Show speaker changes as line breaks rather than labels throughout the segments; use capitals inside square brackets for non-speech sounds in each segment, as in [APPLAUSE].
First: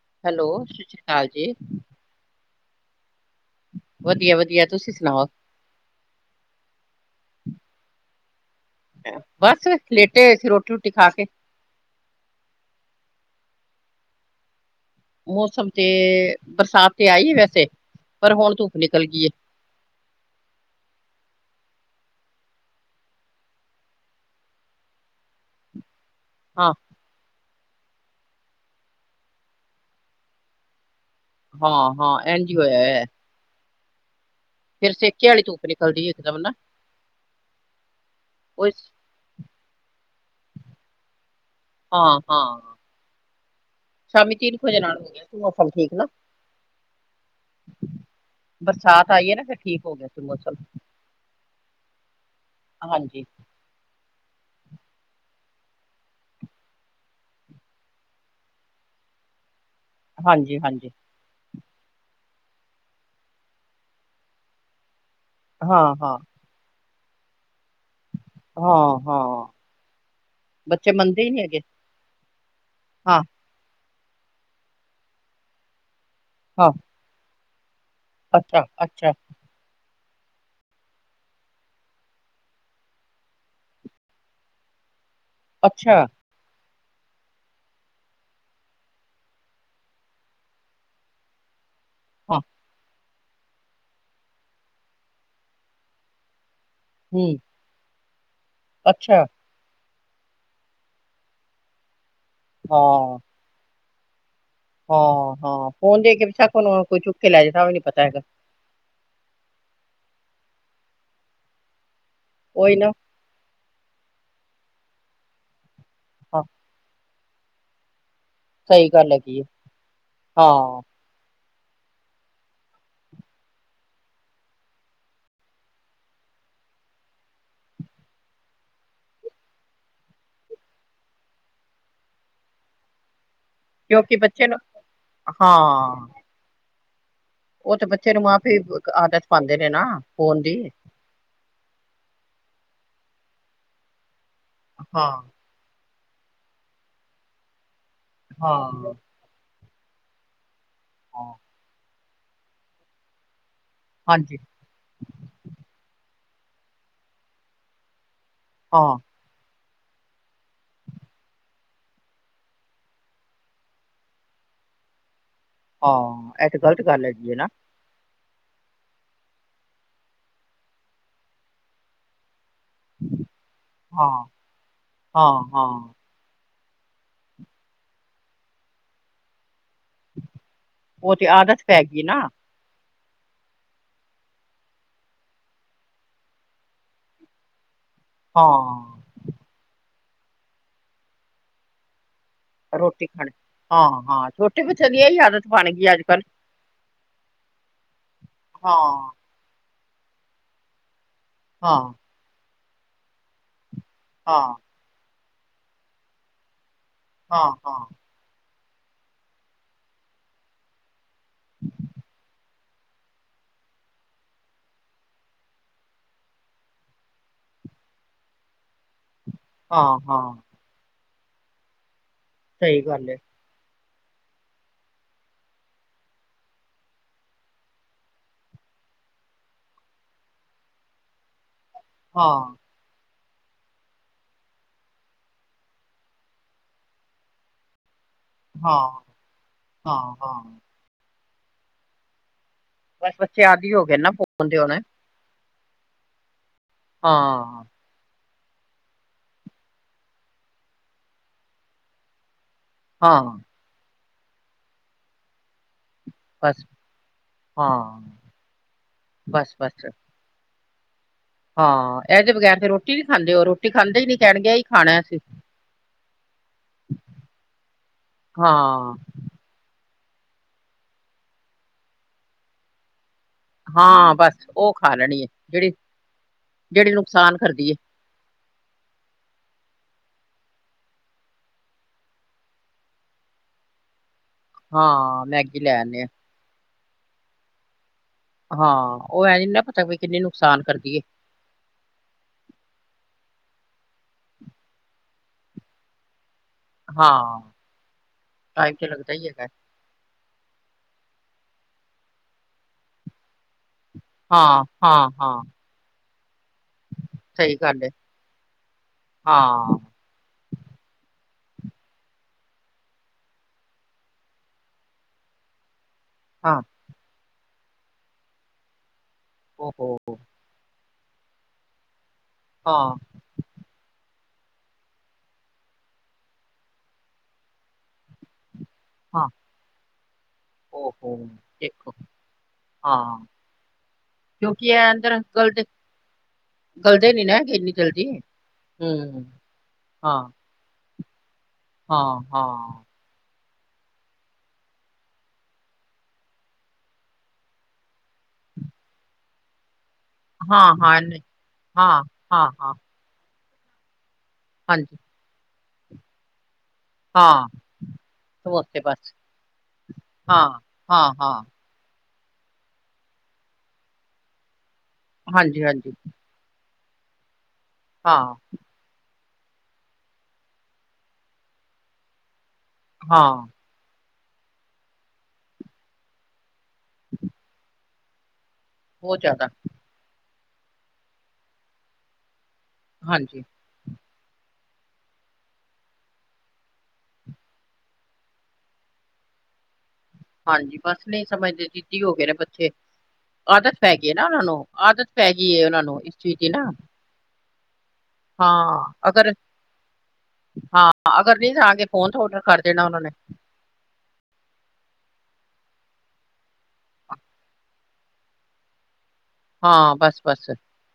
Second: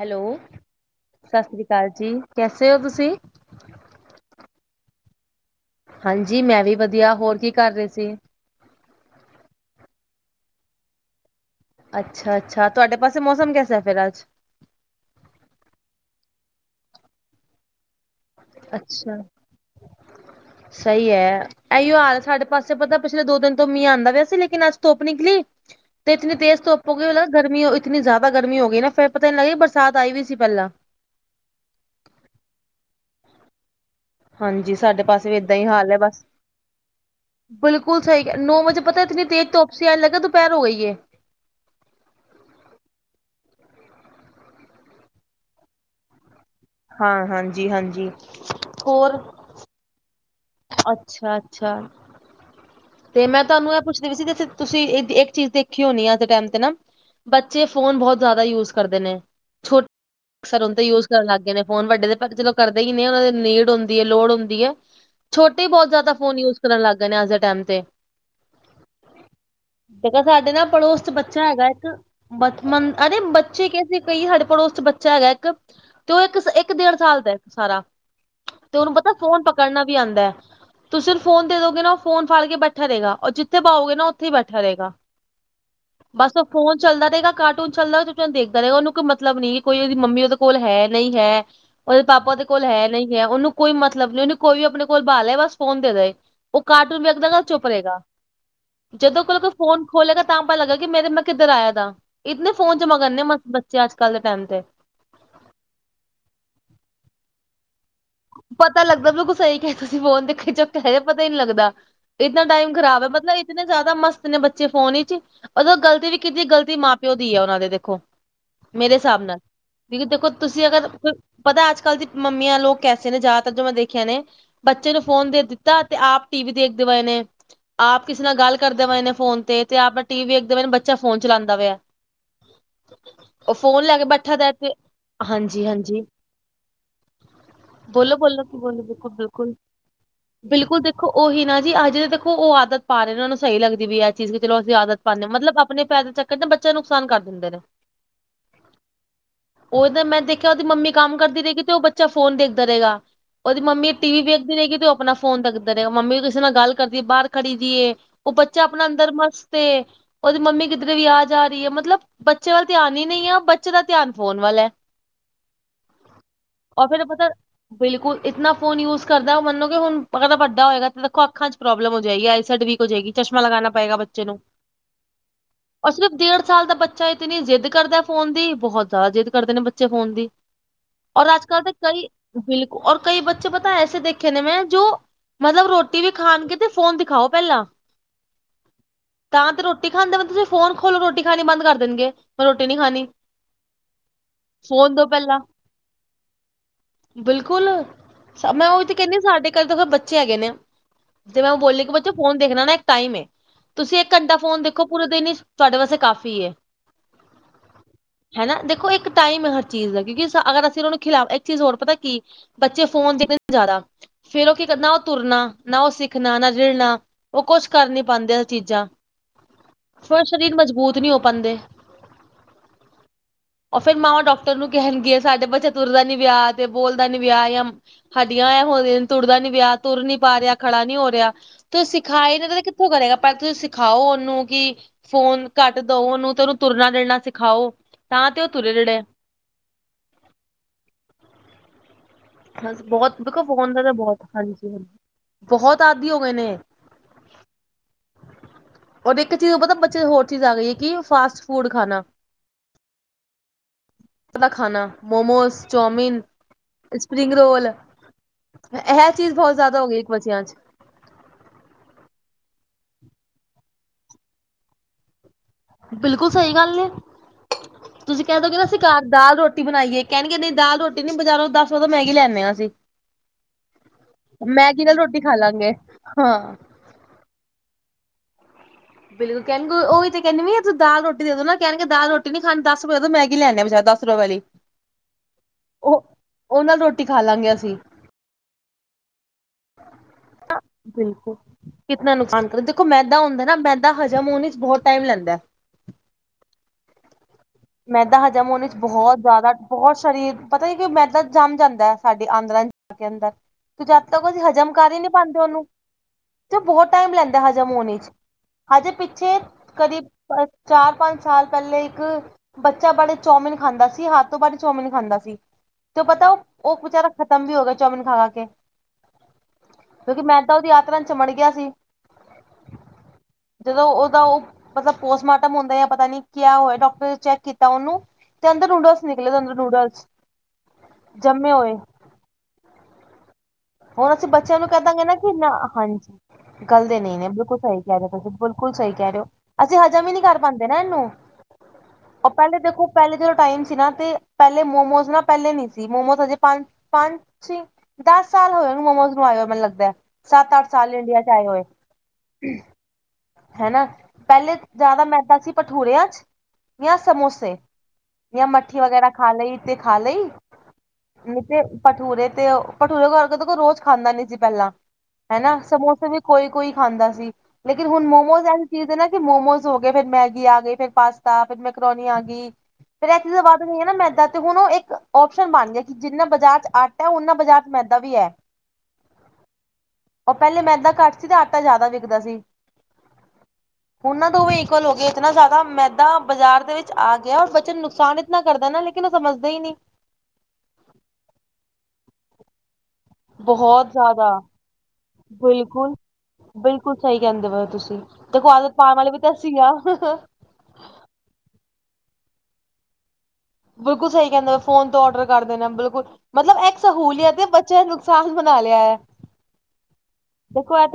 Hello,
ਸ਼੍ਰੀ ਅਕਾਲ
ਸਤਿ
ਜੀ
ਸ਼੍ਰੀ ਅਕਾਲ ਜੀ, ਕੈਸੇ ਹੋ ਤੁਸੀਂ?
ਵਧੀਆ-ਵਧੀਆ ਤੁਸੀਂ ਸੁਣਾਓ?
ਹਾਂਜੀ, ਮੈਂ ਵੀ ਵਧੀਆ ਹੋਰ ਕੀ ਕਰ ਰਹੇ ਸੀ?
ਹੈ ਬਸ, ਲੇਟੇ ਹੋਏ ਸੀ ਰੋਟੀ-ਰੋਟੀ ਖਾ ਕੇ
ਅੱਛਾ-ਅੱਛਾ ਤੁਹਾਡੇ ਪਾਸੇ ਮੌਸਮ ਕੈਸਾ ਫਿਰ ਅੱਜ।
ਮੌਸਮ ਤੇ, ਬਰਸਾਤ ਤੇ ਆਈ ਹੈ, ਵੈਸੇ ਪਰ ਹੁਣ ਧੁੱਪ ਨਿਕਲ
ਅੱਛਾ,
ਗਈ ਹੈ
ਸਹੀ ਹੈ ਇਹੀਓ ਹਾਲ ਸਾਡੇ ਪਾਸੇ ਪਤਾ ਪਿਛਲੇ ਦੋ ਦਿਨ ਤੋਂ, ਮੀਂਹ ਆਦਾ ਪਿਆ ਆ ਸੀ, ਲੇਕਿਨ ਅੱਜ ਧੁੱਪ ਨਿਕਲੀ ਤੇ ਇਤਨੀ ਤੇਜ਼
ਹਾਂ
ਤੁਪ ਹੋ ਗਈ, ਗਰਮੀ ਇਤਨੀ ਜ਼ਿਆਦਾ ਗਰਮੀ ਹੋ ਗਈ ਨਾ, ਫਿਰ ਪਤਾ ਨ ਨਈ ਲੱਗਿਆ ਬਰਸਾਤ ਆਈ ਵੀ ਸੀ ਪਹਿਲਾਂ
ਹਾਂ, ਹਾਂ, ਇੰਜ ਈ ਹੋਇਆ ਐ
ਹਾਂਜੀ, ਸਾਡੇ ਪਾਸੇ
ਵਾਲੀ
ਏਦਾਂ ਹੀ
ਧੁੱਪ
ਹਾਲ ਹੈ,
ਨਿਕਲਦੀ
ਬਸ
ਇੱਕਦਮ ਨਾ
ਬਿਲਕੁਲ ਸਹੀ ਹੈ, ਨੋ
ਉਹ
ਵਜੇ ਪਤਾ ਇਤਨੀ ਤੇਜ਼ ਧੁਪ ਸੀ, ਐ ਲਗਦਾ ਦੁਪਿਹਰ ਹੋ ਗਈ ਏ,
ਹਾਂ -ਹਾਂ ਸ਼ਾਮੀ ਤੀਨ ਵਜੇ ਨਾਲ, ਮੌਸਮ ਠੀਕ ਨਾ,
ਹਾਂ ਹਾਂਜੀ ਹਾਂਜੀ
ਬਰਸਾਤ
ਹੋਰ
ਆਈ ਹੈ ਨਾ, ਫਿਰ ਠੀਕ ਹੋ ਗਿਆ ਸੀ, ਮੌਸਮ
ਅੱਛਾ- ਅੱਛਾ
ਹਾਂਜੀ
ਤੇ, ਮੈਂ ਤੁਹਾਨੂੰ ਇਹ ਪੁੱਛ ਤੁਸੀਂ ਇੱਕ ਚੀਜ਼ ਦੇਖੀ ਹੋਣੀ ਐਟੇ ਟਾਈਮ ਤੇ ਨਾ, ਬੱਚੇ ਫੋਨ ਬਹੁਤ ਜ਼ਿਆਦਾ ਯੂਜ ਕਰਦੇ ਨੇ, ਛੋਟੇ
ਹਾਂਜੀ
ਅਕਸਰ ਤੇ
ਹਾਂਜੀ
ਯੂਜ ਲੱਗ ਗਏ ਨੇ, ਫੋਨ ਵੱਡੇ ਦੇ ਪਰ ਚਲੋ ਕਰਦੇ ਹੀ ਨਈ, ਉਹਨਾਂ ਦੇ ਨੀਡ ਹੁੰਦੀ ਆ, ਲੋੜ ਹੁੰਦੀ ਐ ਛੋਟੇ,
ਹਾਂ
ਬਹੁਤ ਜ਼ਿਆਦਾ
ਹਾਂ
ਫੋਨ ਯੂਜ ਕਰਨ ਲੱਗ ਗਏ ਨੇ, ਅਜ ਦੇ ਟਾਈਮ ਤੇ,
ਹਾਂ- ਹਾਂ।
ਦੇਖੋ ਸਾਡੇ ਨਾ,
ਬੱਚੇ
ਪੜੋਸ ਚ਼
ਮੰਨਦੇ ਹੀ ਨਹੀਂ
ਬੱਚਾ
ਹੈਗੇ
ਹੈਗਾ ਇੱਕ ਬਚਮਨ ਅਰੇ
ਹਾਂ
ਠੀਕ ਏ ਬਈ, ਸਾਡੇ ਪੜੋਸ ਚ ਬੱਚਾ ਹੈਗਾ, ਉਹ ਇੱਕ-
ਹਾਂ
ਇੱਕ ਡੇਢ ਸਾਲ ਦਾ ਸਾਰਾ
ਅੱਛਾ
ਤੇ ਉਹਨੂੰ
ਅੱਛਾ
ਪਤਾ ਫੋਨ, ਪਕੜਨਾ ਵੀ ਆਦਾ ਤੁਸੀਂ ਫੋਨ ਦੇ ਦੋਗੇ ਨਾ ਫੋਨ ਫੜ ਕੇ ਬੈਠਾ ਰਹੇਗਾ, ਔਰ ਜਿੱਥੇ ਬਾਓਗੇ ਨਾ, ਉੱਥੇ ਹੀ ਬੈਠਾ ਰਹੇਗਾ।
ਅੱਛਾ।
ਬਸ ਉਹ ਫੋਨ ਚੱਲਦਾ ਰਹੇਗਾ, ਕਾਰਟੂਨ ਚੱਲਦਾ ਦੇਖਦਾ ਰਹੇ ਗਾ ਉਹਨੂੰ ਕੋਈ ਮਤਲਬ ਨਹੀਂ ਕੋਈ ਉਹਦੀ ਮੰਮੀ ਉਹ ਕੋਲ ਹੈ, ਨਹੀਂ ਹੈ। ਉਹਦੇ ਪਾਪਾ
ਹਾਂ
ਦੇ ਕੋਲ ਹੈ, ਨਹੀਂ ਹੈ, ਉਹਨੂੰ ਕੋਈ ਮਤਲਬ ਨਈ ਉਹਨੂੰ ਕੋਈ ਆਪਣੇ ਕੋਲ ਬਾ ਲੇ ਬਸ ਫੋਨ ਦੇਦੇ ਉਹ ਕਾਰਟੂਨ ਵੇਖਦਾ
ਹਮ
ਨਾ ਚੁੱਪ ਰਹੇਗਾ, ਜਦੋਂ
ਅੱਛਾ
ਕੋਲ ਕੋ ਫ਼ੋਨ ਖੋਲੇਗਾ ਤਾਂ ਪਤਾ ਲੱਗਏਗਾ ਕਿ, ਮੇਰੇ ਮੈਂ ਕਿਧਰ ਆਇਆ ਦਾ, ਇਤਨੇ ਫੋਨ ਚ ਮਗਨ ਨੇ ਮਤਲ ਅੱਜ- ਕੱਲ੍ਹ ਦੇ ਟਾਈਮ ਤੇ,
ਹਾਂ, ਹਾਂ ਫੋਨ ਦੇ ਕੇ ਬੇਸ਼ਕ, ਉਨੂੰ ਕੋਈ ਚੁੱਕ ਕੇ ਲੈ ਜਾਂਦਾ ਉ ਵੀ ਨੀ ਪਤਾ ਹੈਗਾ
ਪਤਾ ਲੱਗਦਾ ਬਿਲਕੁਲ ਸਹੀ ਕਿਹਾ ਹਿ, ਤੁਸੀਂ ਫੋਨ ਤੇ ਚ ਕਹਿ ਰੇ, ਪਤਾ ਹੀ ਨੀ ਲੱਗਦਾ ਇਨਾ ਟਾਈਮ
ਉਹੀ ਨਾ
ਖਰਾਬ ਹੈ, ਮਤਲਬ ਇੰਨੇ ਜ਼ਿਆਦਾ ਮਸਤ ਬੱਚੇ ਫੋਨ ਵਿਚ, ਅਗਰ ਗਲਤੀ ਵੀ
ਹਾਂ
ਕੀਤੀ ਗਲਤੀ ਮਾਂ ਪਿਓ ਦੀ ਆ ਉਹਨਾਂ ਦੇ ਦੇਖੋ,
ਸਹੀ
ਮੇਰੇ
ਗੱਲ
ਹਿਸਾਬ ਨਾਲ
ਹੈਗੀ ਹੈ
ਕਿਉਂਕਿ ਤੁਸੀਂ
ਹਾਂ
ਅਗਰ ਪਤਾ, ਅੱਜ -ਕੱਲ੍ਹ ਦੀ ਮੰਮੀਆਂ ਨੂੰ, ਕੈਸੇ ਨੇ ਜਿਆਦਾਤਰ ਜੋ ਮੈਂ ਦੇਖਿਆ ਨੇ, ਬੱਚੇ ਨੂੰ ਫੋਨ ਦੇ ਦਿੱਤਾ, ਤੇ ਆਪ ਟੀ ਵੀ ਦੇਖਦੇ ਹੋਏ ਨੇ, ਆਪ ਕਿਸੇ ਨਾਲ ਗੱਲ ਕਰਦੇ ਵਾ, ਇਹਨੇ ਫੋਨ ਤੇ, ਆਪਣਾ ਟੀ ਵੀ ਵਖਦੇ, ਬੱਚਾ ਫੋਨ ਚਲਾਦਾ ਪਿਆ ਉਹ ਫੋਨ ਲੈ ਕੇ
ਕਿਉਂਕਿ
ਬੈਠਾਂ
ਬੱਚੇ
ਦਾ
ਨੂੰ
ਤੇ, ਹਾਂਜੀ- ਹਾਂਜੀ
ਹਾਂ ਉਹ ਤੇ ਬੱਚੇ
ਬੋਲੋ-
ਨੂੰ
ਬੋਲੋ
ਮਾਂ-ਪਿਓ
ਕੀ
ਈ
ਬੋਲੋ, ਦੇਖੁੋ
ਆਦਤ
ਬਿਲਕੁਲ -ਬਿਲਕੁਲ
ਪਾਉਂਦੇ ਨੇ ਨਾ ਫੋਨ ਦੀ
ਬਿੱਲਕੁਲ ਦੇੋ, ਦੇੋ ਉਹੀ ਨਾ ਜੀ, ਅੱਜ ਦੇਖੋ ਉਹ ਆਦਤ ਪਾ ਰਹੇ ਨੇ, ਉਹਨਾਂ ਨੂੰ ਸਹੀ ਲੱਗਦੀ ਅੱਜ ਚੀਜ਼ ਚਲੋ ਅਸੀਂ ਆਦਤ ਪਾ, ਦੇ ਮਤਲਬ ਆਪਣੇ ਪੈਰ ਚੱਕ ਕੇ ਤੇ ਬੱਚੇ ਨੂੰ ਨੁਕਸਾਨ ਕਰ ਦਿੰਦੇ ਨੇ,
ਹਾਂ
ਉਹਦਾ ਮੈਂ ਦੇਖਿਆ ਉਹਦੀ ਮੰਮੀ ਕੰਮ ਕਰਦੀ ਰਏਗੀ ਤੇ ਉਹ ਬੱਚਾ ਫੋਨ ਦੇਖਦਾ ਰਹੇਗਾ ਉਹਦੀ ਮੰਮੀ ਟੀ ਵੀ
ਹਾਂਜੀ
ਵੇਖਦੀ ਰਏਗੀ ਤੇ ਉਹ ਆਪਣਾ ਫੋਨ ਤਕਦਾ ਰੇਗਾ ਮੰਮੀ ਕਿਸੇ ਨਾਲ ਗੱਲ ਕਰਦੀ ਬਾਰ ਖੜੀ ਜਈ ਏ। ਓ ਬੱਚਾ ਆਪਣਾ ਅੰਦਰ ਮਸਤ ਉਹਦੀ ਮੰਮੀ ਕਿੱਧਰੇ ਵੀ ਆ ਜਾ ਰਈ ਹੈ ਮਤਲਬ ਬੱਚੇ ਵੱਲ ਧਿਆਨ ਹੀ ਨਈ ਆ ਬੱਚੇ ਦਾ ਧਿਆਨ ਫ਼ੋਨ ਵੱਲ ਐ।
ਹਾਂ
ਉਹ ਫਿਰ ਪਤਾ ਬਿਲਕੁਲ ਇਤਨਾ ਫੋਨ ਯੂਜ ਕਰਦਾ ਓ ਮੰਨੋ ਕਿ ਹੁਣ ਅਗ ਤਾਂ ਵੱਡਾ ਹੋਏਗਾ ਦੇਖੋ ਅੱਖਾਂ ਵਿੱਚ ਪ੍ਰੋਬਲਮ ਹੋ ਜਾਏਗੀ ਆਈਸੈਡ ਵੀਕ ਹੋ ਜਾਏਗੀ ਚਸ਼ਮਾ ਲਗਾਣਾ ਪਏਗਾ ਬੱਚੇ ਨੂੰ
ਹਾਂ-ਹਾਂ-ਹਾਂ
ਉਸਨ ਡੇਢ ਸਾਲ ਦਾ ਬੱਚਾ ਇਤਨੀ ਜਿੱਦ ਕਰਦਾ ਫੋਨ ਦੀ ਬਹੁਤ ਜਾਦਾ ਜਿੱਦ ਕਰਦੇ ਨੇ ਬ ਚੇ ਫੋਨ ਹੁੰਦੀ
ਉਹ ਤੇ
ਔਰ ਅੱਜ ਕੱਲ੍ਹ
ਆਦਤ
ਦੇ
ਪੈ ਗਈ
ਕਈ
ਨਾ
ਬਿਲਕੁਲ ਕਈ ਬੱਚੇ ਪਤਾ ਐਸੇ ਦੇਖੇ ਨੇ ਮੈਂ ਜੋ ਮਤਲਬ ਰੋਟੀ ਵੀ ਖਾਣਗੇ ਤੇ ਫੋਨ ਦਿਖਾਓ ਪੈਲਾਂ
ਹਾਂ
ਤਾਂ ਤੇ ਰੋਟੀ ਖਾਂਦੇ ਮ ਤੁਸੀਂ ਫੋਨ ਖੋਲੋ ਰੋਟੀ ਖਾਣੀ ਬੰਦ ਕਰ ਦੇਣਗੇ।
ਰੋਟੀ ਖਾਣੀ ਹਾਂ-ਹਾਂ ਛੋਟੇ ਬੱਚੇ
ਫੋਨ
ਦੀ
ਦੋ
ਇਹ
ਪਹਿਲਾਂ
ਆਦਤ ਬਣਗੀ ਅੱਜ ਕੱਲ
ਬਿਲਕੁਲ ਸ ਮੈਂ ਉਹੀ ਤੇ ਕੈਂਦੀ ਸਾਡੇ ਘਰ ਤਾਂ ਫਿਰ ਬੱਚੇ ਹੈਗੇ ਨੇ ਤੇ ਮੈਂ ਉਹ ਬੋਲੀ ਕਿ ਫੋਨ ਦੇਖਣਾ ਨਾ ਇੱਕ ਟਾਈਮ ਏ ਤੁਸੀਂ ਇੱਕ ਘੰਟਾ ਫੋਨ
ਹਾਂ-ਹਾਂ-ਹਾਂ-ਹਾਂ-ਹਾਂ-ਹਾਂ-ਹਾਂ
ਦੇਖੋ ਪੂਰਾ ਦਿਨ ਹੀ ਤੁਹਾਡੇ ਵਾਸੇ ਕਾਫੀ ਏ।
ਹਾਂ-ਹਾਂ
ਹੈਨਾ ਦੇਖੋ ਇੱਕ ਟਾਈਮ ਹੈ ਹਰ ਚੀਜ਼ ਦਾ ਕਿਉਂਕਿ ਅਗਰ ਅਸੀਂ ਉਹਨਾਂ ਨੂੰ ਖਿਲਾਫ਼ ਇੱਕ ਚੀਜ਼ ਹੋਰ ਪਤਾ ਕੀ ਬੱਚੇ ਫੋਨ ਤੇ ਬਿਜੀ ਨੇ ਜਾਦਾ ਫੇਰ ਓ ਕੀ ਨਾ ਓ ਤੁਰਨਾ ਨਾ ਓ ਸਿੱਖਣਾ ਨਾ ਰਿਰਣਾ ਓ ਕੁਛ ਕਰ ਨੀ ਪਾਂਦੇ ਹਰ ਚੀਜ਼ਾਂ ਫਿਰ ਸਰੀਰ ਮਜ਼ਬੂਤ ਨਹੀਂ ਹੋ ਪਾਂਦੇ।
ਸਹੀ ਗੱਲ ਏ।
ਉਹ ਫਿਰ ਮਾਵਾਂ ਡਾਕਟਰ ਨੂੰ ਕੈਂਣਗੇ ਸਾਡੇ ਬੱਚਾ ਤੁਰਦਾ ਨੀ ਪਿਆ ਤੇ ਬੋਲਦਾ ਨੀ ਪਿਆ ਜਾਂ ਹੱਡੀਆਂ ਐ ਹੋਆਂ ਨੇ ਤੁਰਦਾ ਨੀ ਪਿਆ ਤੁਰ ਨੀ ਪਾ ਰਿਆ ਖੜਾ ਨੀ ਹੋ ਰਿਆ ਤੇ
ਹਾਂ
ਸਿਖਾਏ ਨੇ ਤੁ ਕੋ ਕਰੇਗਾ ਪਰ ਤੁਸੀਂ ਸਿਖਾਓ ਉਹਨੂੰ ਕਿ ਫੋਨ ਕੱਟ ਦਓ ਉਹਨੂੰ ਤੇ ਉਹਨੂੰ ਤੁਰਨਾ ਰਿੜਣਾ ਸਿਖਾਓ ਤਾਂ ਤੇ ਓ ਤੁਰੇ ਰਿੜੇ
ਹਾਂ-ਹਾਂ
ਹਾਂਂਜੀ
ਬਸ
ਬੋਤ ਦੇਖੋ
ਬੱਚੇ ਆਦਿ
ਫੋਨ ਦਾ
ਹੋ
ਤਾਂ
ਗਏ ਨਾ
ਬੋਤ
ਫੋਨ ਦੇ
ਹਾਂਜੀ
ਹੁਣ।
ਹ ਬੋਤ ਆਦਿ ਹੋ ਗਏ ਨੇ।
ਹਾਂ
ਔਰ ਇੱਕ ਚੀਜ਼ ਨੂੰ ਪਤਾ ਕੀ ਬੱਚੇ ਚੇ ਹੋਰ ਚੀਜ਼ ਆ ਗਈ ਹੈ ਕਿ ਫਾਸਟ ਫੂਡ ਖਾਣਾ।
ਹਾਂ
ਦਾ ਖਾਣਾ ਮੋਮੋਸ ਚੋਮਿਨ
ਬਸ
ਸਪਰਿੰਗ ਰੋਲ
ਹਾਂ।
ਇਹ ਚੀਜ਼
ਬਸ
ਬੋਤ ਜਾਦਾ
ਬਸ
ਹੋ ਗਈ ਇੱਕ ਬੱਚਿਆਂ 'ਚ
ਹਾਂ ਇਹਦੇ ਬਗੈਰ ਤੇ ਰੋਟੀ ਵੀ ਖਾਂਦੇ ਹੋ ਰੋਟੀ ਖਾਂਦੇ ਹੀ ਨਈ ਕਹਿਣਗੇ ਇਹੀ ਖਾਣਾ ਅਸੀਂ
ਬਿਲਕੁਲ ਸਹੀ ਗੱਲ ਏ ਤੁਸੀਂ ਕੈ ਦੋਗੇ ਨਾ ਅਸੀ
ਹਾਂ।
ਦਾਲ ਰੋਟੀ ਰੋਟੀ ਬਣਾਈਏ ਕੈਣਗੇ ਨੀ ਦਾਲ ਰੋਟੀ ਨੀ ਬਜ਼ਾਰੋਂ ਦਸ ਰੁਪਏ ਦੇ ਦੋ ਮੈਗੀ ਲੈਂਣੇ ਹ ਅਸੀਂ
ਹਾਂ ਬਸ ਉਹ
ਮੈਗੀ ਨਾਲ ਰੋਟੀ
ਲੈਣੀ ਹੈ
ਖਾ
ਜਿਹੜੀ
ਲਾਂਗੇ ਹਾਂ।
ਜਿਹੜੀ ਨੁਕਸਾਨ ਕਰਦੀ ਏ।
ਬਿਲਕੁਲ ਕੈਂਣ ਓਹੀ ਤੇ ਕੈਂਣੀ ਵੀ ਤੂੰ ਦਾਲ ਰੋਟੀ ਦੇ ਦੋ ਨਾ ਕੈਂਣ ਦਾਲ ਰੋਟੀ ਨੀ ਖਾਣੀ ਦਸ ਰੁਪਏ ਮੈਗੀ ਲੈਣੇ ਆ ਬਾਜਾਰੋ ਦਸ ਰੁਪਏ ਆਲੀ
ਹਾਂ ਮੈਗੀ ਲੈ ਆਣੇ ਆ।
ਉਹ ਨਾਲ ਰੋਟੀ ਖਾ ਲਾਂਗੇ ਅਸੀਂ
ਹਾਂ ਉਹ ਏ ਈ ਨਾ ਫਿਰ ਤ ਵੀ ਕਿੰਨੇ ਨੁਕਸ
[UNINTELLIGIBLE] ਬਿਲਕੁਲ ਕਿਤਨਾ ਨੁਕਸਾਨ ਦੇਖੋ ਮੈਦਾ ਹੁੰਦਾ ਨਾ ਮੈਦਾ ਹਜ਼ਮ ਹੋਣ ਚੇ ਬਹੁਤ ਟਾਈਮ ਲੈਂਦਾ।
ਹਾਂ।
ਮੈਦਾ ਹਜਮ ਹੋਨ ਇਚ
ਟਾਈਮ ਤੇ ਲੱਗਦਾ
ਬਹੁਤ
ਹੀ ਹੈਗਾ
ਜ਼ਾਦਾ ਬਹੁਤ ਸਰੀਰ ਪਤਾ ਨਹੀਂ ਕਿ ਮੈਦਾ ਜੰਮ ਜਾਂਦਾ ਐ ਸਾਡੀ ਆਂਦਰਾ ਦੇ ਅੰਦਰ ਤੂੰ ਜਦ ਤੱਕ ਉਹਸੀਂ
ਹਾਂ
ਹਜ਼ਮ ਕਰ ਹੀ ਨਹੀਂ
ਹਾਂ
ਪਾਂਦੇ
ਹਾਂ
ਉਹਨੂੰ ਤੇ ਬਹੁਤ ਟਾਈਮ ਲੈਂਦਾ
ਸਹੀ
ਹਜਮ
ਗੱਲ
ਹੋਨ
ਏ।
ਇਚ ਹਜੇ ਪਿੱਛੇ
ਹਾਂ
ਕਦੀ ਅ ਚਾਰ-ਪੰਜ ਸਾਲ ਪਹਿਲੇ ਇੱਕ ਬੱਚਾ ਬੜੇ ਚੋਮਿਨ ਖਾਂਦਾ ਸੀ ਹੱਦ ਤੋਂ ਬਦ ਚੋਮਿਨ ਖਾਂਦਾ ਸੀ ਤੇ ਪਤਾ ਉਹ
ਹਾਂ।
ਉਹ ਵਚਾਰਾ ਖਤਮ ਵੀ ਹੋ ਗਿਆ, ਚੋਮਿਨ ਖਾ-ਖਾ ਕੇ
ਓਹੋ
ਕਿਉਂਕਿ ਮੈ ਉਹਦੀ ਆਤਰਾ ਚ ਚਮੜ ਗਿਆ ਸੀ।
ਹਾਂ।
ਜਦੋਂ ਉਹਦਾ ਉਹ ਮਤਲਬ ਪੋਸਟਮਾਰਟਮ ਹੁੰਦਾ ਆ ਪਤਾ ਨੀ ਕਿਆ ਹੋਇਆ ਡਾਕਟਰ ਚੈੱਕ ਕੀਤਾ ਉਹਨੂੰ ਤੇ ਅੰਦਰ ਨੂਡਲਸ
ਹਾਂ
ਨਿਕਲੇ, ਅੰਦਰ ਨੂਡਲਸ
ਓਹੋ
ਜੰਮੇ ਹੋਏ।
ਦੇਖੋ ਹਾਂ।
ਹੁਣ ਅਸੀਂ ਬੱਚਿਆਂ
ਕਿਉਂਕਿ
ਨੂੰ
ਇਹ
ਕਹਿ ਦਾਂਗੇ ਨਾ
ਅੰਦਰ
ਕਿ ਨਾ
ਗਲਦੇ
ਹਾਂਜੀ। ਗੱਲ ਦੇ
ਗਲਦੇ
ਨਈਂ
ਨੀ
ਨੇ
ਨਾ ਹੈਗੇ
ਬਿਲਕੁਲ
ਇੰਨੀ
ਸਹੀ ਕਹਿ
ਜਲਦੀ।
ਰਹੇ ਹੋ ਤੁਸੀਂ ਬਿਲਕੁਲ ਸਹੀ ਕਹਿ ਰਹੇ
ਹੂੰ,
ਔ। ਅਸੀਂ ਹਜਮ ਈ ਨੀ
ਹਾਂ,
ਕਰ ਪਾਂਦੇ ਨਾਂ ਇਹਨੂੰ,
ਹਾਂ,
ਉਹ ਪਹਿਲੇ
ਹਾਂ।
ਦੇਖੋ ਪਹਿਲੇ ਜਦੋਂ ਟਾਈਮ ਸੀ ਨਾ ਤੇ ਪਹਿਲੇ ਮੋਮੋਜ਼ ਨਾ ਪਹਿਲੇ ਨੀ ਸੀ, ਮੋਮੋਸ ਹਜੇ ਪੰਜ, ਪੰਜ ਛੀ ਦੱਸ ਸਾਲ ਹੋਏ [UNINTELLIGIBLE] ਮੋਮੋਸ ਨੂੰ ਆਏ ਹੋਏ ਮੈਨੂੰ ਲੱਗਦਾ। ਸੱਤ-ਅੱਠ
ਹਾਂ,
ਸਾਲ
ਹਾਂ,
ਇੰਡੀਆ
ਨਹੀਂ,
ਚ ਆਏ ਹੋਏ।
ਹਾਂ, ਹਾਂ, ਹਾਂ,
ਹਨਾਂ, ਪਹਿਲੇ
ਹਾਂਜੀ,
ਜ਼ਿਆਦਾ ਮੈਦਾ ਸੀ ਭਠੂੂਰਿਆਂ ਚ ਜਾਂ
ਹਾਂ।
ਸਮੋਸੇ ਜਾਂ
ਸਮੋਸੇ
ਮੱਠੀ ਵਗੈਰਾ
ਬਸ।
ਖਾ ਲਈ ਤੇ ਖਾ ਲਈ।
ਹਾਂ, ਹਾਂ
ਨਹੀਂ
ਹਾਂ।
ਤੇ ਭਠੂਰੇ ਤੇ ਭਠੂਰੇ ਘਰਕੇ ਤੇ ਕੋਈ ਰੋਜ਼ ਖਾਂਦਾ ਨੀ ਸੀ ਪਹਿਲਾਂ ਹੇਨਾ
ਹਾਂਜੀ, ਹਾਂਜੀ,
ਸਮੋਸੇ ਵੀ ਕੋਈ-ਕੋਈ ਖਾਂਦਾ ਸੀ, ਲੇਕਿਨ ਹੁਣ
ਹਾਂ,
ਮੋਮੋਸ ਐਂ ਚੀਜ਼ ਨਾ ਕਿ ਮੋਮੋਜ਼ ਹੋ ਗਏ, ਫਿਰ ਮੈਗੀ ਆ ਗਈ, ਫਿਰ ਪਾਸਤਾ, ਫਿਰ ਮੈਂਕਰੋਨੀ ਆ ਗਈ ਫਿਰ ਇਸ ਚੀਜ਼ਾਂ
ਹਾਂ,
ਵਧ [UNINTELLIGIBLE] ਨਾ ਮੈਦਾ ਤੇ ਹੁਣ ਉਹ ਇੱਕ ਆਪਸ਼ਨ ਬਣ ਗਿਆ ਕਿ ਜਿੰਨਾ ਬਾਜ਼ਾਰ ਚ ਆਟਾ ਉਹਨਾ ਬਾਜ਼ਾਰ ਚ ਮੈਦਾ ਵੀ ਐ।
ਬੌਤ ਜਿਆਦਾ।
ਉਹ ਪਹਿਲੇ ਮੈਦਾ ਘੱਟ ਸੀ ਤੇ ਆਟਾ ਜ਼ਿਆਦਾ ਵਿਕਦਾ ਸੀ।
ਹਾਂਜੀ।
ਹੁਣ ਨਾ ਦੋਵੇਂ ਇਕੁਅਲ ਹੋ ਗਏ ਇਤਨਾ ਜ਼ਿਆਦਾ ਮੈਦਾ ਬਾਜ਼ਾਰ ਦੇ ਵਿੱਚ ਆ ਗਿਆ ਬੱਚੇ ਨੁਕਸਾਨ ਕਿਤਨਾ ਕਰਦਾ ਏਨਾ ਲੇਕਿਨ ਇਹ ਸਮਝਦੇ ਈ ਨਈਂ।
ਹਾਂਜੀ ਬਸ ਨਈਂ ਸਮਝਦੇ ਦੀਦੀ ਹੋ ਗਏ ਨੇ ਬੱਚੇ। ਆਦਤ
ਬਹੁਤ
ਪੈ ਗਈ ਐ ਨਾ
ਜ਼ਿਆਦਾ
ਉਹਨਾਂ ਨੂੰ, ਆਦਤ ਪੈ ਗਈ ਉਹਨਾਂ
ਬਿਲਕੁਲ
ਨੂੰ ਇਸ ਚੀਜ਼ ਦੀ ਨਾ।
ਬਿਲਕੁਲ ਸਹੀ ਕਹਿੰਦੇ ਨੇ ਔ ਤੁਸੀਂ, ਦੇਖੋ ਆਦਤ
ਹਾਂ
ਪਾਣ ਵਾਲੇ ਵੀ
ਅਗਰ
ਤਾਂ ਅਸੀਂ ਆਂ।
ਹਾਂ ਅਗਰ ਨਈਂ ਜਾਕੇ ਫੋਨ ਚ ਆਰਡਰ ਕਰ ਦੇਣਾ ਉਹਨਾਂ ਨੇ।
ਬਿਲਕੁਲ ਸਹੀ ਕਹਿੰਦੇ ਫੋਨ ਤੋਂ ਔਡਰ ਕਰਦੇਨਾ ਬਿਲਕੁਲ ਮਤਲਬ ਇੱਕ ਸਹੂਲੀਅਤ ਬੱਚਿਆਂ ਨੂੰ [UNINTELLIGIBLE] ਬਣਾ ਲਿਆ ਆ।
ਹਾਂ ਬਸ ਬਸ।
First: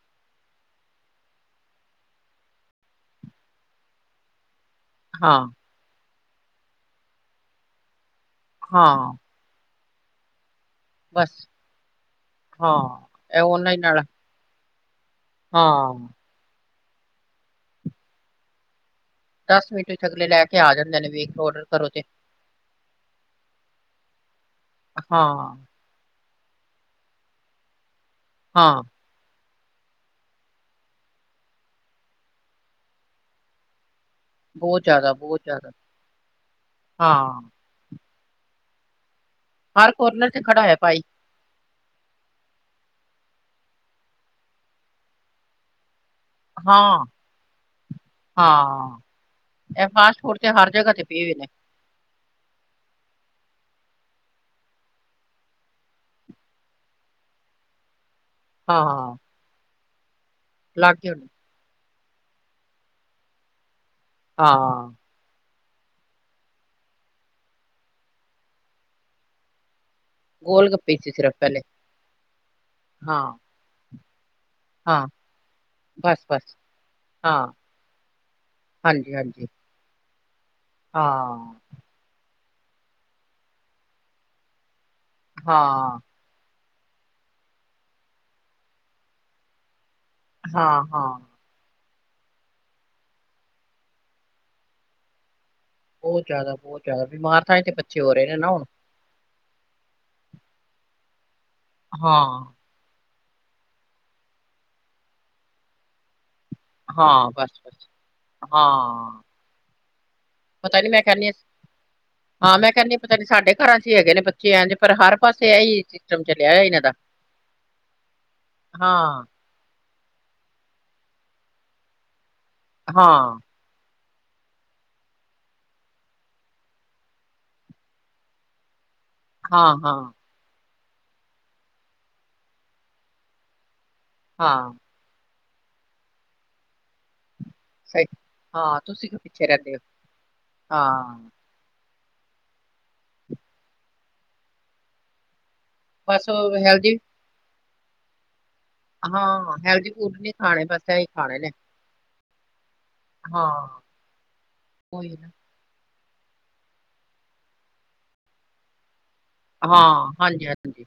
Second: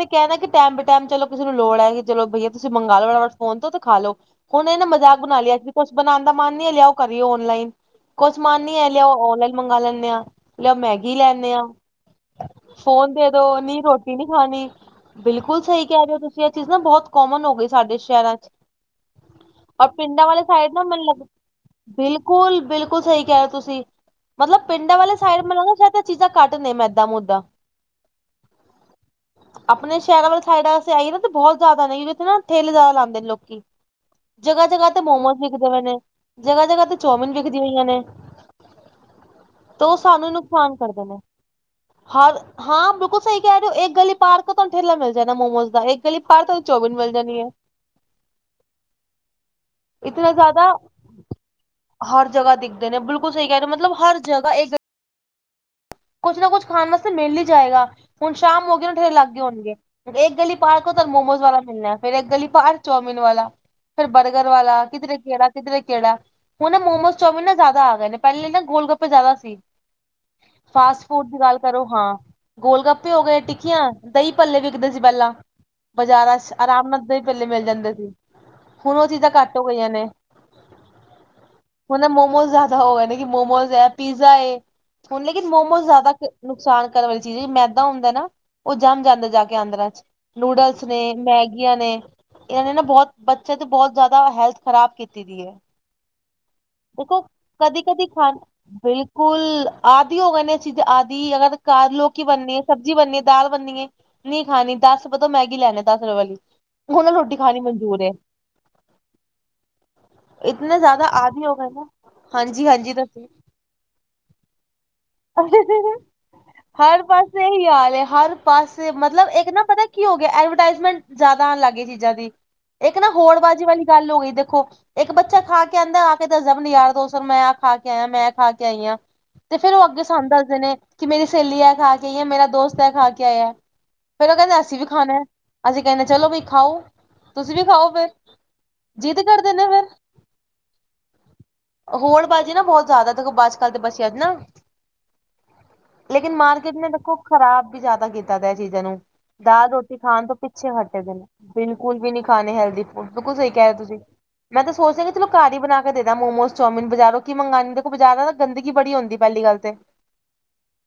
ਕਹਿੰਣਾ ਕਿ ਟਾਈਮ ਬੇ ਟਾਈਮ ਚੱਲੋ ਕਿਸੇ ਨੂੰ ਲੋੜ ਐ ਕਿ ਚਲੋ ਭਈਆ ਤੁਸੀਂ ਮੰਗਵਾ ਲਓ ਫੋਨ ਤੋਂ ਤੇ ਖਾ ਲਓ ਹੁਣ ਇਹਨਾਂ ਮਜ਼ਾਕ
ਹਾਂ
ਬਣਾ ਲਿਆ ਕਿ ਕੁਛ ਬਣਾਉਣ ਦਾ ਮਨ ਨੀ ਐ, ਲਿਆਓ ਕਰੀਓ ਔਨਲਾਈਨ, ਕੁਛ ਮਨ ਨੀ ਐ ਲਿਆਓ
ਹਾਂ
ਔਨਲਾਈਨ। ਮੰਗਵਾ ਲੈਂਦੇ ਹਾਂ ਲਿਆਓ ਮੈਗੀ
ਬਸ
ਲੈਦੇ ਆ
ਹਾਂ
ਫੋਨ ਦੇ
ਇਹ
ਦਿਉ ਨੀ
ਔਨਲਾਈਨ ਨਾਲ
ਰੋਟੀ ਨੀ ਹਾਂਜੀ ਬਿਲਕੁਲ ਸਹੀ
ਹਾਂ,
ਕਹਿ ਰਹੇ ਹੋ ਤੁਸੀਂ ਇਹ ਚੀਜਾਂ ਨਾ ਬਹੁਤ ਕੋਮਨ ਹੋ ਗਈ ਸਾਡੇ ਸ਼ਹਿਰਾਂ ਚ।
ਦਸ
ਔਰ
ਮਿੰਟ ਚ
ਪਿੰਡਾਂ
ਅਗਲੇ
ਵਾਲੇ
ਲੈ ਕੇ
ਸਾਈਡ
ਆ
ਨਾ
ਜਾਂਦੇ
ਮੈਨੂੰ
ਨੇ
ਲੱਗਦਾ
ਬਈ ਇਕ ਔਡਰ ਕਰੋ। ਤੇ
ਬਿਲਕੁਲ ਬਿਲਕੁਲ ਸਹੀ ਕਹਿ ਰਹੇ ਹੋ ਤੁਸੀਂ ਮਤਲਬ ਪਿੰਡਾਂ ਵਾਲੇ
ਹਾਂ।
ਸਾਈਡ ਮੈਨੂੰ ਲੱਗਾ ਸ਼ਾਇਦ ਚੀਜ਼ਾਂ ਘੱਟ ਨੇ ਮੈਂਦਾਂ ਮੁਦਾ।
ਹਾਂ।
ਆਪਣੇ ਸ਼ਹਿਰਾਂ ਵਾਲੀ ਸਾਈਡ ਵੇ ਆਈ ਨਾ ਤੇ ਬਹੁਤ ਜ਼ਿਆਦਾ ਨੇ ਜੇ ਉੱਥੇ ਨਾ ਠੇਲੇ ਜ਼ਿਆਦਾ ਲਾਂਦੇ ਲੋਕੀ। ਜਗ੍ਹਾ
ਬਹੁਤ
ਜਗ੍ਹਾ ਤੇ
ਜ਼ਿਆਦਾ
ਮੋਮੋਸ
ਬਹੁਤ
ਵਿਕਦੇ
ਜ਼ਿਆਦਾ
ਪਏ ਨੇ। ਜਗ੍ਹਾ ਜਗ੍ਹਾ ਤੇ ਚੌਮਿਨ
ਹਾਂ,
ਵਿਕਦੀਆਂ ਪਈਆਂ ਨੇ। ਤੇ
ਹਰ
ਉਹ
ਕੋਰਨਰ
ਸਾਨੂੰ
ਤੇ ਖੜਾ ਹੈ
ਨੁਕਸਾਨ
ਭਾਈ
ਕਰਦੇ ਨੇ। ਹਰ ਹਾਂ ਬਿਲਕੁਲ ਸਹੀ ਕਹਿ ਰਹੇ ਹੋ। ਇੱਕ ਗੱਲੀ ਪਾਰ ਕੇ ਤੁਹਾਨੂੰ ਠੇਲਾ ਮਿਲ ਜਾਏਣਾ ਮੋਮੋਜ਼ ਦਾ। ਗੱਲੀ ਪਾਰ ਤੁਹਾਨੂੰ ਚੌਮੀਨ
ਹਾਂ।
ਮਿਲ ਜਾਣੀ ਹੈ।
ਹਾਂ ਇਹ ਫਾਸਟ
ਇਤਨਾ
ਫੂਡ ਤੇ ਹਰ
ਜ਼ਿਆਦਾ
ਜਗ੍ਹਾ ਤੇ ਪਏ ਹੋਏ ਨੇ।
ਹਰ ਜਗ੍ਹਾ ਦਿਖਦੇ ਨੇ ਬਿਲਕੁਲ ਸਹੀ ਕਹਿ ਰਹੇ ਮਤਲਬ ਹਰ ਜਗ੍ਹਾ ਇਕ। ਕੁੱਛ ਨਾ ਕੁਛ ਖਾਣ ਵਾਸਤੇ ਮਿਲ ਹੀ ਜਾਏਗਾ ਹੁਣ ਸ਼ਾਮ ਹੋ ਗਏ ਨਾ ਠੇਲੇ
ਹਾਂ
ਲੱਗ ਗਏ ਹੋਣਗੇ ਗੱਲੀ ਪਾਰਕ ਕੋਲ ਤਾਂ
ਲਾਗੇ
ਤੁਹਾਨੂੰ
ਹੋਣੇ
ਮੋਮੋਜ਼ ਵਾਲਾ ਮਿਲਣਾ ਫੇਰ ਗੱਲੀ ਪਾਰ ਚੋਮਿਨ ਵਾਲਾ, ਫੇਰ ਬਰਗਰ ਵਾਲਾ
ਹਾਂ।
ਕਿੱਧਰੇ ਕਿਹੜਾ ਕਿਧਰੇ ਕਿਹੜਾ ਹੁਣ ਨਾ ਮੋਮੋਸ, ਚੋਮਿਨ ਨਾ ਜ਼ਿਆਦਾ ਆ ਗਏ ਨੇ ਪਹਿਲੇ ਨਾ ਗੋਲ ਗੱਪੇ ਜ਼ਿਆਦਾ ਸੀ।
ਗੋਲ ਗੱਪੇ
ਫਾਸਟ
ਸੀ
ਫੂਡ
ਸਿਰਫ
ਦੀ ਗੱਲ
ਪਹਿਲੇ
ਕਰੋ ਹਾਂ ਗੋਲ ਗੱਪੇ ਹੋ
ਹਾਂ
ਗਏ, ਟਿੱਕੀਆਂ। ਦਹੀਂ ਭੱਲੇ ਵਿਕਦੇ ਸੀ
ਹਾਂ
ਪਹਿਲਾਂ
ਬਸ
ਬਜ਼ਾਰਾਂ ਚ
ਬਸ
ਆਰਾਮ ਨਾਲ ਦਹੀਂ ਪੱਲੇ
ਹਾਂ
ਮਿਲ ਜਾਂਦੇ ਸੀ। ਹੁਣ ਉਹ
ਹਾਂਜੀ
ਚੀਜ਼ਾਂ
ਹਾਂਜੀ।
ਘੱਟ ਹੋ ਗਈਆਂ ਨੇ।
ਹਾਂ।
ਹੁਣ ਮੋਮੋ ਜ਼ਿਆਦਾ ਹੋ ਗਏ ਮੋਮੋਜ਼ ਹੈ, ਪਿਜ਼ਾ ਏ ਹੁਣ ਲੇਕਿਨ ਮੋਮੋਜ
ਹਾਂ
ਜ਼ਿਆਦਾ ਨੁਕਸਾਨ ਕਰਨ ਵਾਲੀ ਚੀਜ਼ ਮੈਦਾ ਹੁੰਦਾ ਨਾ, ਉਹ ਜੰਮ ਜਾਂਦਾ ਜਾ ਕੇ ਅੰਦਰ ਆਨਦਰਾਂ ਚ।
ਹਾਂ
ਨੂਡਲਸ ਨੇ
ਹਾਂ।
ਮੈਗੀਆਂ ਨੇ। ਇਹਨਾਂ ਨੇ ਨਾ ਬਹੁਤ ਬੱਚਿਆਂ ਦੀ ਬਹੁਤ ਜ਼ਿਆਦਾ ਹੈਲਥ ਖਰਾਬ ਕੀਤੀ ਦੀ ਏ।
ਬਹੁਤ ਜ਼ਿਆਦਾ ਬਹੁਤ ਜ਼ਿਆਦਾ ਬਿਮਾਰ ਤਾਂਈ ਤੇ ਬੱਚੇ ਹੋ ਰਹੇ ਨੇ ਨਾ ਹੁਣ।
ਸਕੁਲ ਆਦਿ ਹੋ ਕਹਿੰਦੇ, ਇਹ ਚੀਜ਼ ਆਦਿ ਅਗਰ ਕ ਲੋਕ
ਹਾਂ।
ਬਣਨੇ। [UNINTELLIGIBLE] ਸਬਜ਼ੀ ਬਣਨੀਏ ਦਾਲ ਬਣਨੀਏ ਨੀ ਖਾਣੀ ਦਸ ਰੁਪਏ ਤੋਂ ਮੈਗੀ ਲੈਣੇ ਦਸ ਰੁਪਏ ਵਾਲੀ। ਹੁਣ
ਹਾਂ
ਰੋਟੀ ਖਾਣੀ
ਬਸ ਬਸ
ਮਨਜੂਰ ਏ।
ਹਾਂ
ਇਤਨਾ
ਪਤਾ ਨੀ ਮੈਂ
ਜ਼ਿਆਦਾ
ਕਹਿੰਦੀ
ਆਦਿ ਹੋ ਗਏ ਨਾ
ਹਾਂ
ਹਾਂਜੀ-
ਮੈਂ
ਹਾਂਜੀ
ਕਹਿੰਦੀ ਪਤਾ
ਦੱਸੋ।
ਨੀ ਸਾਡੇ ਘਰਾਂ ਚ ਹੀ ਹੈਗੇ ਨੇ ਬੱਚੇ ਇੰਜ ਪਰ ਹਰ। ਪਾਸੇ ਇਹੀ ਸਿਸਟਮ ਚਲਿਆ ਹੋਇਆ ਇਹਨਾਂ ਦਾ
ਹਰ ਪਾਸੇ ਇਹੀ ਹਾਲ ਏ ਹਰ ਪਾਸੇ
ਹਾਂ
ਮਤਲਬ ਇੱਕ ਨਾ ਪਤਾ। ਕੀ ਹੋ ਗਿਆ ਐਡਵਰਟਾਈਜ਼ਮੈਂਟ ਜ਼ਿਆਦਾ ਆਉਣ ਲੱਗ ਗਈ ਚੀਜ਼ਾਂ ਦੀ ਇੱਕ ਨਾ ਹੋੜ
ਹਾਂ
ਬਾਜ਼ੀ ਵਾਲੀ ਗੱਲ ਹੋ ਗਈ ਦੇਖੋ। ਇੱਕ ਬੱਚਾ ਖਾ ਕੇ ਆਉਂਦਾ ਆ ਕੇ ਦਸਦਾ ਮੈ ਯਾਰ ਦੋਸਤ ਮੈਂ ਆ ਖਾ ਕੇ ਆਇਆ ਮੈਂ ਖਾ ਕੇ ਆਈ ਹਾਂ। ਤੇ ਫੇਰ
ਹਾਂ
ਉਹ ਅੱਗੇ
ਹਾਂ
ਸਾਨੂੰ ਦੱਸਦੇ ਨੇ ਕਿ ਮੇਰੀ ਸਹੇਲੀ ਇਹ ਖਾ ਕੇ ਆਈ ਮੇਰਾ ਦੋਸਤ ਇਹ ਖਾ ਕੇ ਆਇਆ। ਫੇਰ ਉਹ ਕਹਿੰਦੇ
ਹਾਂ
ਅਸੀਂ ਵੀ ਖਾਣਾ ਅਸੀਂ ਕਹਿੰਦੇ ਚਲੋ ਬਈ ਖਾਓ। ਤੁਸੀਂ ਵੀ ਖਾਓ
ਸਹੀ
ਫੇਰ
ਹਾਂ ਤੁਸੀਂ
ਜਿੱਦ
ਕਿਉਂ ਪਿੱਛੇ
ਕਰਦੇ ਨੇ
ਰਹਿੰਦੇ ਹੋ
ਫਿਰ।
ਹਾਂ
ਹੋਰ ਬਾਜੀ ਨਾ ਬਹੁਤ ਜ਼ਿਆਦਾ ਦੇਖੋ ਅੱਜ- ਕੱਲ ਤੇ ਬਚਿਆ ਚ ਨਾ।
ਬਸ
ਲੇਕਿਨ
ਉਹ
ਮਾਰਕੀਟ ਨੇ
ਹੈਲਦੀ
ਦੇਖੋ ਖ਼ਰਾਬ ਵੀ ਜ਼ਿਆਦਾ ਕੀਤਾ ਪਿਆ ਚੀਜ਼ਾਂ ਨੂੰ।
ਹਾਂ
ਦਾਲ
ਹੈਲਦੀ
ਰੋਟੀ
ਫੂਡ
ਖਾਣ
ਨੀ
ਤੋਂ
ਖਾਣੇ
ਪਿੱਛੇ
ਬਸ
ਹਟੇ
ਇਹੀ
ਦੇ ਨੇ।
ਖਾਣੇ
ਬਿਲਕੁਲ ਵੀ ਨਹੀਂ ਖਾਣੇ ਹੈਲਦੀ ਫੂਡ ਬਿਲਕੁਲ ਸਹੀ
ਹਾਂ
ਕਹਿ ਰਹੇ ਤੁਸੀਂ, ਮੈਂ ਤਾਂ ਸੋਚਦਾ
ਉਹੀ
ਚਲੋ
ਨਾ
ਘਰ ਹੀ ਬਣਾ ਕੇ। ਦੇਨਾ ਮੋਮੋਸ ਚੋਮਨ ਬਜ਼ਾਰੋਂ ਕੀ ਮੰਗਉਦੇ ਦੇਖੋ ਬਾਜ਼ਾਰ ਗੰਦਗੀ ਬੜੀ ਹੰਦੀ।
ਹਾਂ, ਹਾਂਜੀ- ਹਾਂਜੀ।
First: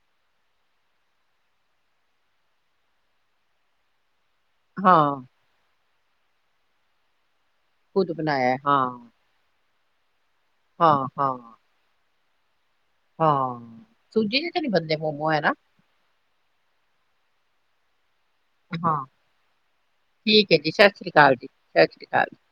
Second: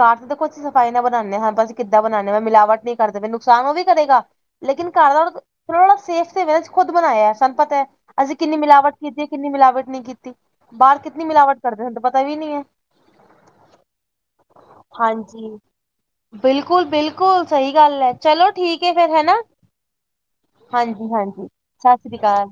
ਘਰ ਦੇਖੋ ਅਸੀਂ ਸਫ਼ਾਈ ਨਾ ਬਣਾਉਂਦੇ ਹਾਂ ਹ, ਅਸੀਂ ਕਿਦਾਂ ਬਣਾਉਂਦੇ ਹਾਂ ਮਿਲਵਟ ਨਹੀਂ ਕਰਦੇ ਨੁਕਸਾਨ ਉਹ ਵੀ ਕਰੇਗਾ। ਲੇਕਿਨ ਘਰ
ਹਾਂ
ਦਾ ਥੋੜਾ ਥੋੜਾ ਸੇਫ ਤੇ ਖੁਦ ਬਣਾਇਆ ਸਾਨੂੰ ਪਤਾ ਹੈ
ਖੁਦ
ਅਸੀਂ ਕਿੰਨੀ
ਬਣਾਇਆ ਹਾਂ
ਮਿਲਾਵਟ ਕੀਤੀ। ਕਿੰਨੀ ਮਿਲਾਵਟ ਨਹੀਂ ਕੀਤੀ,
ਹਾਂ
ਬਾਹਰ ਕਿੱਨੀ
ਹਾਂ
ਮਿਲਾਵਟ ਕਰਦੇ ਹੁੰ ਤਾਂ ਪਤਾ ਵੀ ਨਹੀਂ ਹੈ।
ਹਾਂ, ਸੂਜੀ ਦੇ ਤੇ ਨੀ ਬਨਦੇ ਮੋਮੋ ਹੈ ਨਾ।
ਹਾਂਜੀ ਬਿਲਕੁਲ -ਬਿਲਕੁਲ ਸਹੀ ਗੱਲ ਹੈ, ਚਲੋ। ਠੀਕ ਹੈ
ਹਾਂ
ਫੇਰ ਹੈਨਾ,
ਠੀਕ ਹੈ ਜੀ ਸਤਿ
ਹਾਂਜੀ-
ਸ੍ਰੀ ਅਕਾਲ
ਹਾਂਜੀ
ਜੀ
ਸਤਿ ਸ੍ਰੀ ਅਕਾਲ।